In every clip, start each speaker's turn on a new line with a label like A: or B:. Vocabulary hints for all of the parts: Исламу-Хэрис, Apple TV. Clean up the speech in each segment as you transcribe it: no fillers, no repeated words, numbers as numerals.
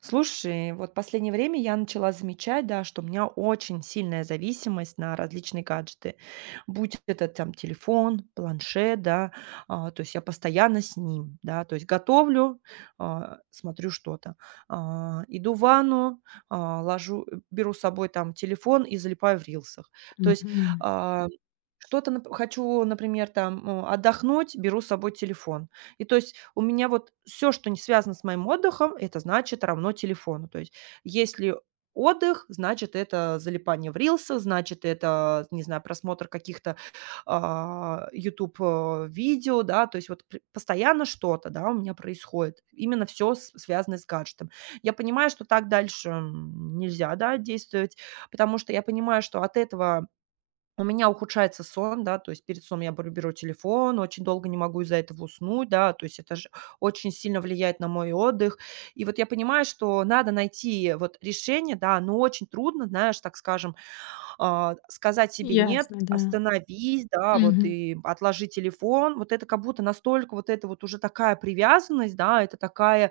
A: Слушай, вот последнее время я начала замечать, да, что у меня очень сильная зависимость на различные гаджеты. Будь это там телефон, планшет, да, то есть я постоянно с ним, да, то есть готовлю, смотрю что-то, иду в ванну, беру с собой там телефон и залипаю в рилсах. То есть
B: Мгм.
A: а, хочу, например, там отдохнуть, беру с собой телефон. И то есть у меня вот все, что не связано с моим отдыхом, это значит равно телефону. То есть если отдых, значит, это залипание в рилсах, значит, это, не знаю, просмотр каких-то, "Ютуб", видео, да. То есть вот пр постоянно что-то, да, у меня происходит. Именно все связано с гаджетом. Я понимаю, что так дальше, нельзя, да, действовать, потому что я понимаю, что от этого у меня ухудшается сон, да, то есть перед сном я беру телефон, очень долго не могу из-за этого уснуть, да, то есть это же очень сильно влияет на мой отдых. И вот я понимаю, что надо найти вот решение, да, но очень трудно, знаешь, так скажем, сказать себе нет,
B: Ясно, да.
A: остановись, да, вот
B: Мгм.
A: и отложи телефон. Вот это как будто настолько вот это вот уже такая привязанность, да, это такая,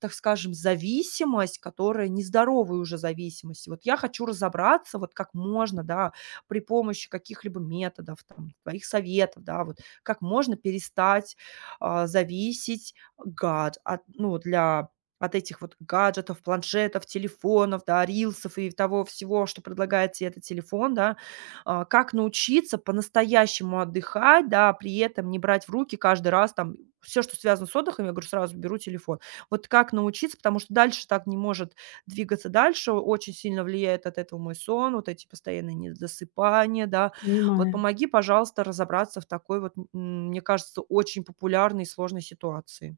A: так скажем, зависимость, которая нездоровая уже зависимость. И вот я хочу разобраться, вот как можно, да, при помощи каких-либо методов, там, твоих советов, да, вот как можно перестать зависеть гад от, ну, для от этих вот гаджетов, планшетов, телефонов, да, рилсов и того всего, что предлагает тебе этот телефон, да, как научиться по-настоящему отдыхать, да, при этом не брать в руки каждый раз там все, что связано с отдыхом, я говорю, сразу беру телефон. Вот как научиться, потому что дальше так не может двигаться дальше. Очень сильно влияет от этого мой сон, вот эти постоянные недосыпания, да. Вот
B: Понимаю.
A: помоги, пожалуйста, разобраться в такой вот, мне кажется, очень популярной и сложной ситуации.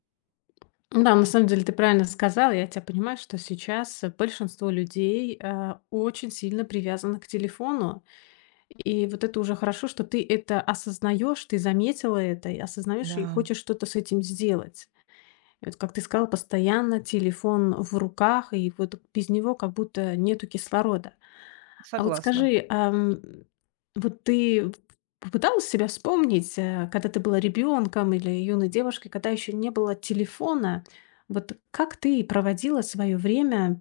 B: Ну да, на самом деле ты правильно сказала, я тебя понимаю, что сейчас большинство людей очень сильно привязано к телефону. И вот это уже хорошо, что ты это осознаешь, ты заметила это, и осознаешь и
A: Да,
B: хочешь что-то с этим сделать. И вот, как ты сказала, постоянно телефон в руках, и вот без него как будто нету кислорода. А вот
A: согласна.
B: скажи, вот ты п попыталась себя вспомнить, когда ты была ребенком или юной девушкой, когда еще не было телефона? Вот как ты проводила свое время,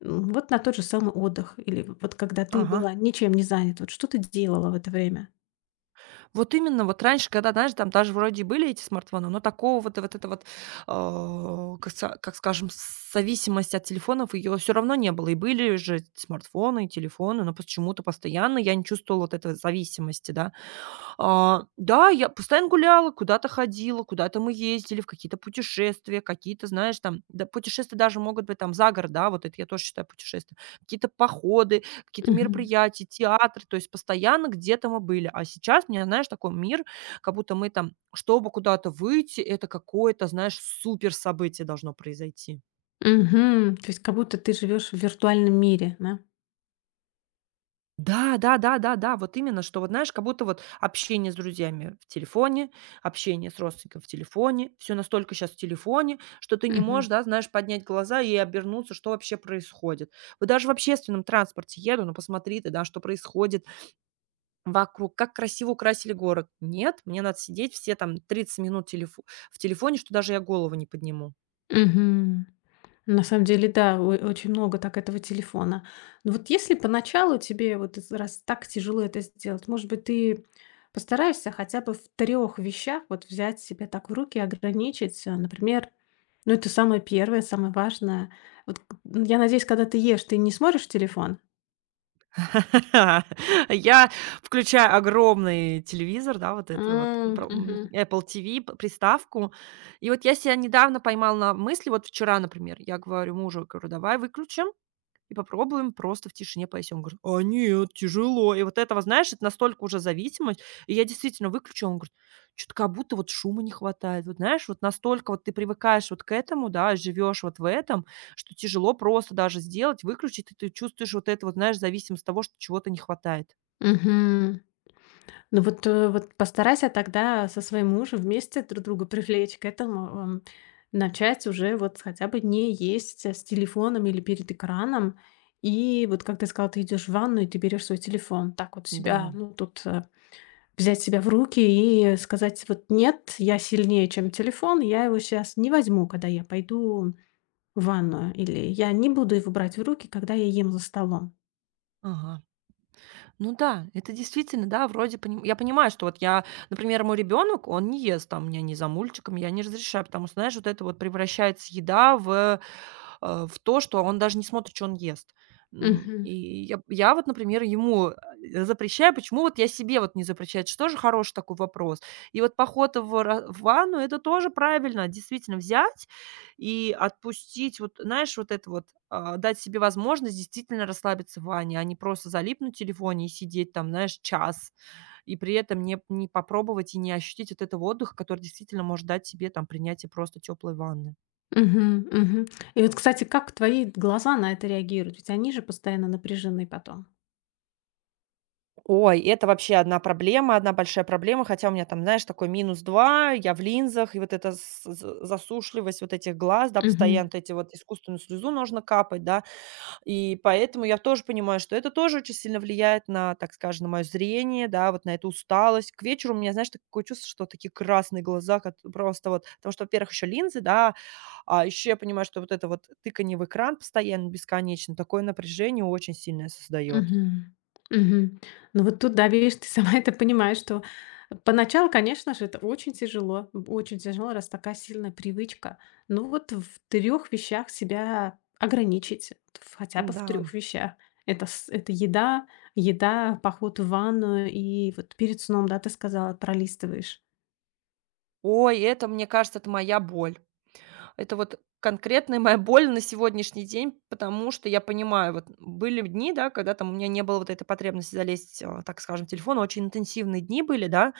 B: вот на тот же самый отдых или вот когда ты
A: Ага.
B: была ничем не занята? Вот что ты делала в это время?
A: Вот именно, вот раньше, когда, знаешь, там даже вроде были эти смартфоны, но такого вот, вот это вот, как, как скажем, зависимость от телефонов, ее все равно не было. И были же смартфоны, и телефоны, но почему-то постоянно я не чувствовала вот этой вот зависимости, да. Да, я постоянно гуляла, куда-то ходила, куда-то мы ездили, в какие-то путешествия, какие-то, знаешь, там, да, путешествия даже могут быть там за город, да, вот это я тоже считаю путешествием, какие-то походы, какие-то
B: Мгм.
A: мероприятия, театры, то есть постоянно где-то мы были. А сейчас, мне, знаешь, такой мир, как будто мы там, чтобы куда-то выйти, это какое-то, знаешь, супер событие должно произойти.
B: Мгм. То есть как будто ты живешь в виртуальном мире, да?
A: Да, да, да, да, да, вот именно, что вот знаешь, как будто вот общение с друзьями в телефоне, общение с родственником в телефоне, все настолько сейчас в телефоне, что ты не
B: Мгм.
A: можешь, да, знаешь, поднять глаза и обернуться, что вообще происходит. Вот даже в общественном транспорте еду, ну, посмотри ты, да, что происходит вокруг, как красиво украсили город. Нет, мне надо сидеть все там 30 минут телефо в телефоне, что даже я голову не подниму.
B: Мгм. На самом деле, да, о очень много так этого телефона. Но вот если поначалу тебе вот из раз так тяжело это сделать, может быть, ты постараешься хотя бы в трех вещах вот взять себя так в руки, ограничить, например, ну, это самое первое самое важное. Вот к Я надеюсь, когда ты ешь, ты не смотришь телефон?
A: Я включаю огромный телевизор, да, вот это вот,
B: М, мгм,
A: Apple TV, п приставку. И вот я себя недавно поймала на мысли, вот вчера, например, я говорю мужу, говорю: "Давай выключим". И попробуем просто в тишине поесть". Он говорит: "А нет, тяжело". И вот этого, знаешь, это настолько уже зависимость. И я действительно выключила, он говорит: что то как будто вот шума не хватает". Вот знаешь, вот настолько вот ты привыкаешь вот к этому, да, живешь вот в этом, что тяжело просто даже сделать, выключить, и ты чувствуешь вот это вот, знаешь, зависимость от того, что чего-то не хватает.
B: мгм. Ну вот, вот постарайся тогда со своим мужем вместе друг друга привлечь к этому, начать уже вот хотя бы не есть с телефоном или перед экраном. И вот как ты сказала, ты идешь в ванну и ты берешь свой телефон. Так вот себя,
A: Да.
B: ну тут взять себя в руки и сказать, вот нет, я сильнее, чем телефон, я его сейчас не возьму, когда я пойду в ванную, или я не буду его брать в руки, когда я ем за столом.
A: Ага. Ну да, это действительно, да, вроде поним я понимаю, что вот я, например, мой ребенок, он не ест там у меня ни за мультиком, я не разрешаю, потому что, знаешь, вот это вот превращается еда в, в то, что он даже не смотрит, что он ест. М,
B: Мгм.
A: и я вот, например, ему, запрещаю. Почему вот я себе вот не запрещаю? Это же тоже хороший такой вопрос. И вот поход в ра в ванну — это тоже правильно. Действительно, взять и отпустить, вот знаешь, вот это вот, дать себе возможность действительно расслабиться в ванне, а не просто залипнуть в телефоне и сидеть там, знаешь, час, и при этом не попробовать и не ощутить вот этого отдыха, который действительно может дать себе там принятие просто теплой ванны.
B: Мгм, мгм. И вот, кстати, как твои глаза на это реагируют? Ведь они же постоянно напряжены потом.
A: Ой, это вообще одна проблема, одна большая проблема, хотя у меня там, знаешь, такой -2, я в линзах, и вот эта с з засушливость вот этих глаз, да,
B: Мгм,
A: постоянно эти вот искусственную слезу нужно капать, да. И поэтому я тоже понимаю, что это тоже очень сильно влияет на, так скажем, на мое зрение, да, вот на эту усталость. К вечеру у меня, знаешь, такое чувство, что такие красные глаза, как просто вот, потому что, во-первых, еще линзы, да, а еще я понимаю, что вот это вот тыканье в экран постоянно, бесконечно, такое напряжение очень сильное создает.
B: мгм, мгм. Ну вот тут, да, видишь, ты сама это понимаешь, что поначалу, конечно же, это очень тяжело, очень тяжело, раз такая сильная привычка. Ну вот в трех вещах себя ограничить, хотя бы в
A: Да.
B: трех вещах. Это, это еда, еда, поход в ванную и вот перед сном, да, ты сказала, пролистываешь.
A: Ой, это, мне кажется, это моя боль. Это вот конкретная моя боль на сегодняшний день, потому что я понимаю, вот были дни, да, когда там у меня не было вот этой потребности залезть, так скажем, в телефон, очень интенсивные дни были, да,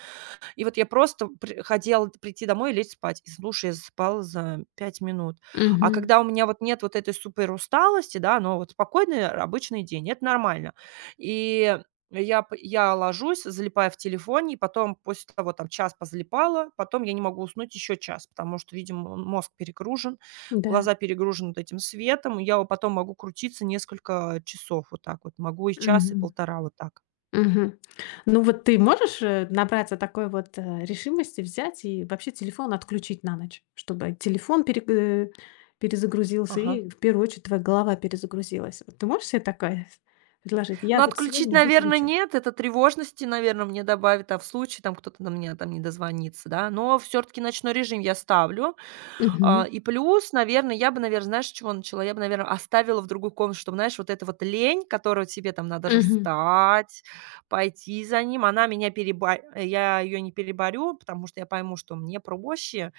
A: и вот я просто при хотела прийти домой и лечь спать. И слушай, я засыпала за 5 минут. А
B: Мгм,
A: когда у меня вот нет вот этой супер усталости, да, но вот обычный день, это нормально. И я ложусь, залипаю в телефоне, и потом после того там час позалипала, потом я не могу уснуть еще час, потому что, видимо, мозг перегружен,
B: да.
A: глаза перегружены вот этим светом. И я вот потом могу крутиться несколько часов вот так вот, могу и час, и
B: Мгм.
A: полтора вот так.
B: Мгм. Ну вот ты можешь, набраться такой вот, решимости взять и вообще телефон отключить на ночь, чтобы телефон перезагрузился
A: Ага.
B: и в первую очередь твоя голова перезагрузилась. Вот ты можешь себе такое предложить? Я
A: Но
B: вот
A: отключить,
B: сегодня
A: наверное,
B: выключу.
A: нет. Это тревожности, наверное, мне добавит, а в случае там кто-то до меня там не дозвонится, да. Но все таки ночной режим я ставлю.
B: Мгм.
A: И плюс, наверное, я бы, наверное, знаешь, с чего начала? Я бы, наверное, оставила в другую комнату, чтобы, знаешь, вот эта вот лень, которую тебе там надо же
B: Мгм.
A: встать, пойти за ним, она меня переба я ее не переборю, потому что я пойму, что мне проще.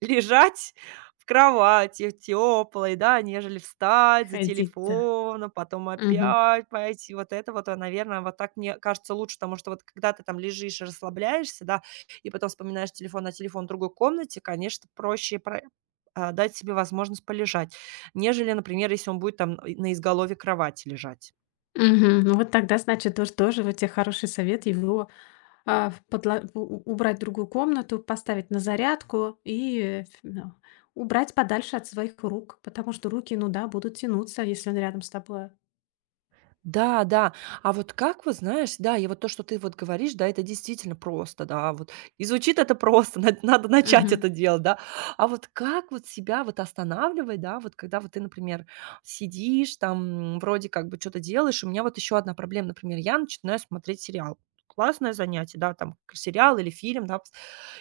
A: Лежать в кровати теплой, да, нежели встать за
B: Ходить, да.
A: телефоном, а потом
B: Мгм.
A: опять пойти. Вот это вот, наверное, вот так мне кажется лучше, потому что вот когда ты там лежишь и расслабляешься, да, и потом вспоминаешь телефон, а телефон в другой комнате, конечно, проще дать себе возможность полежать, нежели, например, если он будет там на изголовье кровати лежать.
B: Мгм. Ну вот тогда, значит, тоже вот те хороший совет. Его в подла у убрать другую комнату, поставить на зарядку и, э, ф ну, убрать подальше от своих рук, потому что руки, ну да, будут тянуться, если он рядом с тобой.
A: Да, да. А вот как вот, знаешь, да, и вот то, что ты вот говоришь, да, это действительно просто, да, вот. И звучит это просто, надо начать
B: Мгм.
A: это делать, да. А вот как вот себя вот останавливать, да, вот когда вот ты, например, сидишь там, вроде как бы что-то делаешь, у меня вот еще одна проблема, например, я начинаю смотреть сериал. Классное занятие, да, там сериал или фильм, да,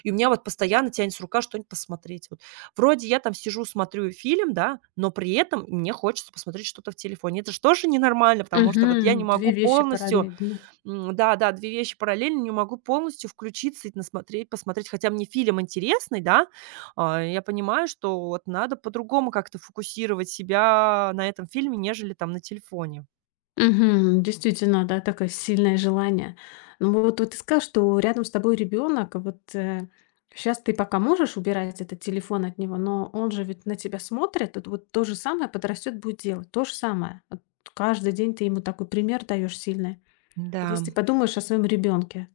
A: и у меня вот постоянно тянется рука что-нибудь посмотреть. Вот вроде я там сижу, смотрю фильм, да, но при этом мне хочется посмотреть что-то в телефоне. Это же тоже ненормально, потому что вот я не
B: Мгм. 2
A: могу
B: вещи
A: полностью,
B: параллельно.
A: да-да, 2 вещи параллельно, не могу полностью включиться и насмотреть, посмотреть. Хотя мне фильм интересный, да, я понимаю, что вот надо по-другому как-то фокусировать себя на этом фильме, нежели там на телефоне.
B: Мгм. Действительно, да, такое сильное желание. Ну вот ты сказал, что рядом с тобой ребенок, вот, сейчас ты пока можешь убирать этот телефон от него, но он же ведь на тебя смотрит. Вот то же самое подрастет, будет делать то же самое. Вот каждый день ты ему такой пример даешь сильный. Вот
A: Да.
B: если ты подумаешь о своем ребенке,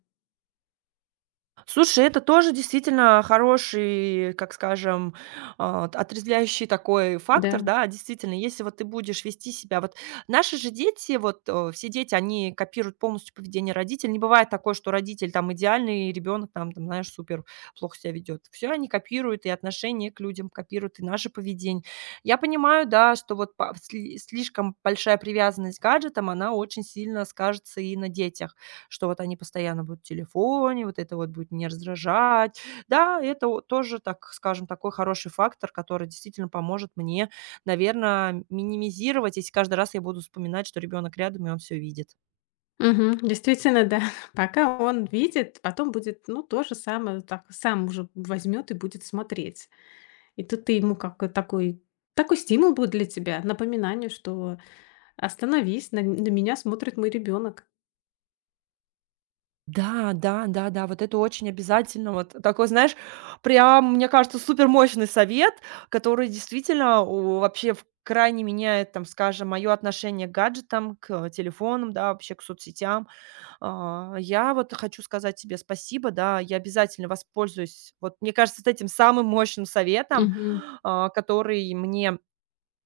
A: Слушай, это тоже действительно хороший, как скажем, отрезвляющий такой фактор,
B: да.
A: да. Действительно, если вот ты будешь вести себя вот наши же дети, вот, все дети, они копируют полностью поведение родителей. Не бывает такое, что родитель там идеальный, и ребенок там, там, знаешь, супер плохо себя ведет. Все, они копируют, и отношение к людям копируют, и наше поведение. Я понимаю, да, что вот па сли слишком большая привязанность к гаджетам, она очень сильно скажется и на детях, что вот они постоянно будут в телефоне, вот это вот будет не раздражать. Да, это о тоже, так скажем, такой хороший фактор, который действительно поможет мне, наверное, минимизировать, если каждый раз я буду вспоминать, что ребенок рядом и он все видит.
B: Мгм. Действительно, да. Пока он видит, потом будет, ну, то же самое, так сам уже возьмет и будет смотреть. И тут ты ему как такой стимул будет для тебя, напоминание, что остановись, на меня смотрит мой ребенок.
A: Да, да, да, да, вот это очень обязательно. Вот такой, знаешь, прям, мне кажется, супер мощный совет, который действительно у вообще в крайне меняет, там, скажем, мое отношение к гаджетам, к телефонам, да, вообще к соцсетям. Я вот хочу сказать тебе спасибо, да, я обязательно воспользуюсь, вот, мне кажется, с этим самым мощным советом, который мне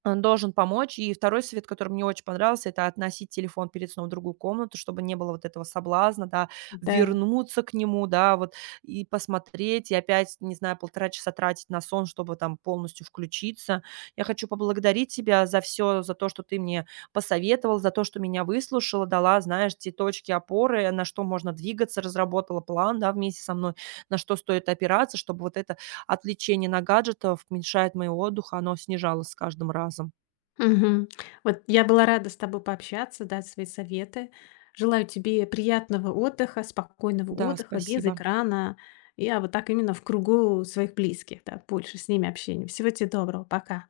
A: он должен помочь. И второй совет, который мне очень понравился — это относить телефон перед сном в другую комнату, чтобы не было вот этого соблазна, да,
B: Да.
A: вернуться к нему, да, вот, и посмотреть, и опять, не знаю, 1,5 часа тратить на сон, чтобы там полностью включиться. Я хочу поблагодарить тебя за все, за то, что ты мне посоветовал, за то, что меня выслушала, дала, знаешь, те точки опоры, на что можно двигаться, разработала план, да, вместе со мной, на что стоит опираться, чтобы вот это отвлечение на гаджетов уменьшает моего отдыха, оно снижалось с каждым разом.
B: Мгм. Вот я была рада с тобой пообщаться, дать свои советы. Желаю тебе приятного отдыха, спокойного
A: Да,
B: отдыха, без
A: спасибо.
B: экрана. Я вот так именно в кругу своих близких, да, больше с ними общения. Всего тебе доброго, пока.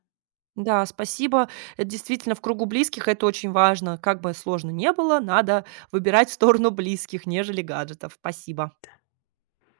A: Да, спасибо. Действительно, в кругу близких это очень важно. Как бы сложно не было, надо выбирать в сторону близких, нежели гаджетов. Спасибо.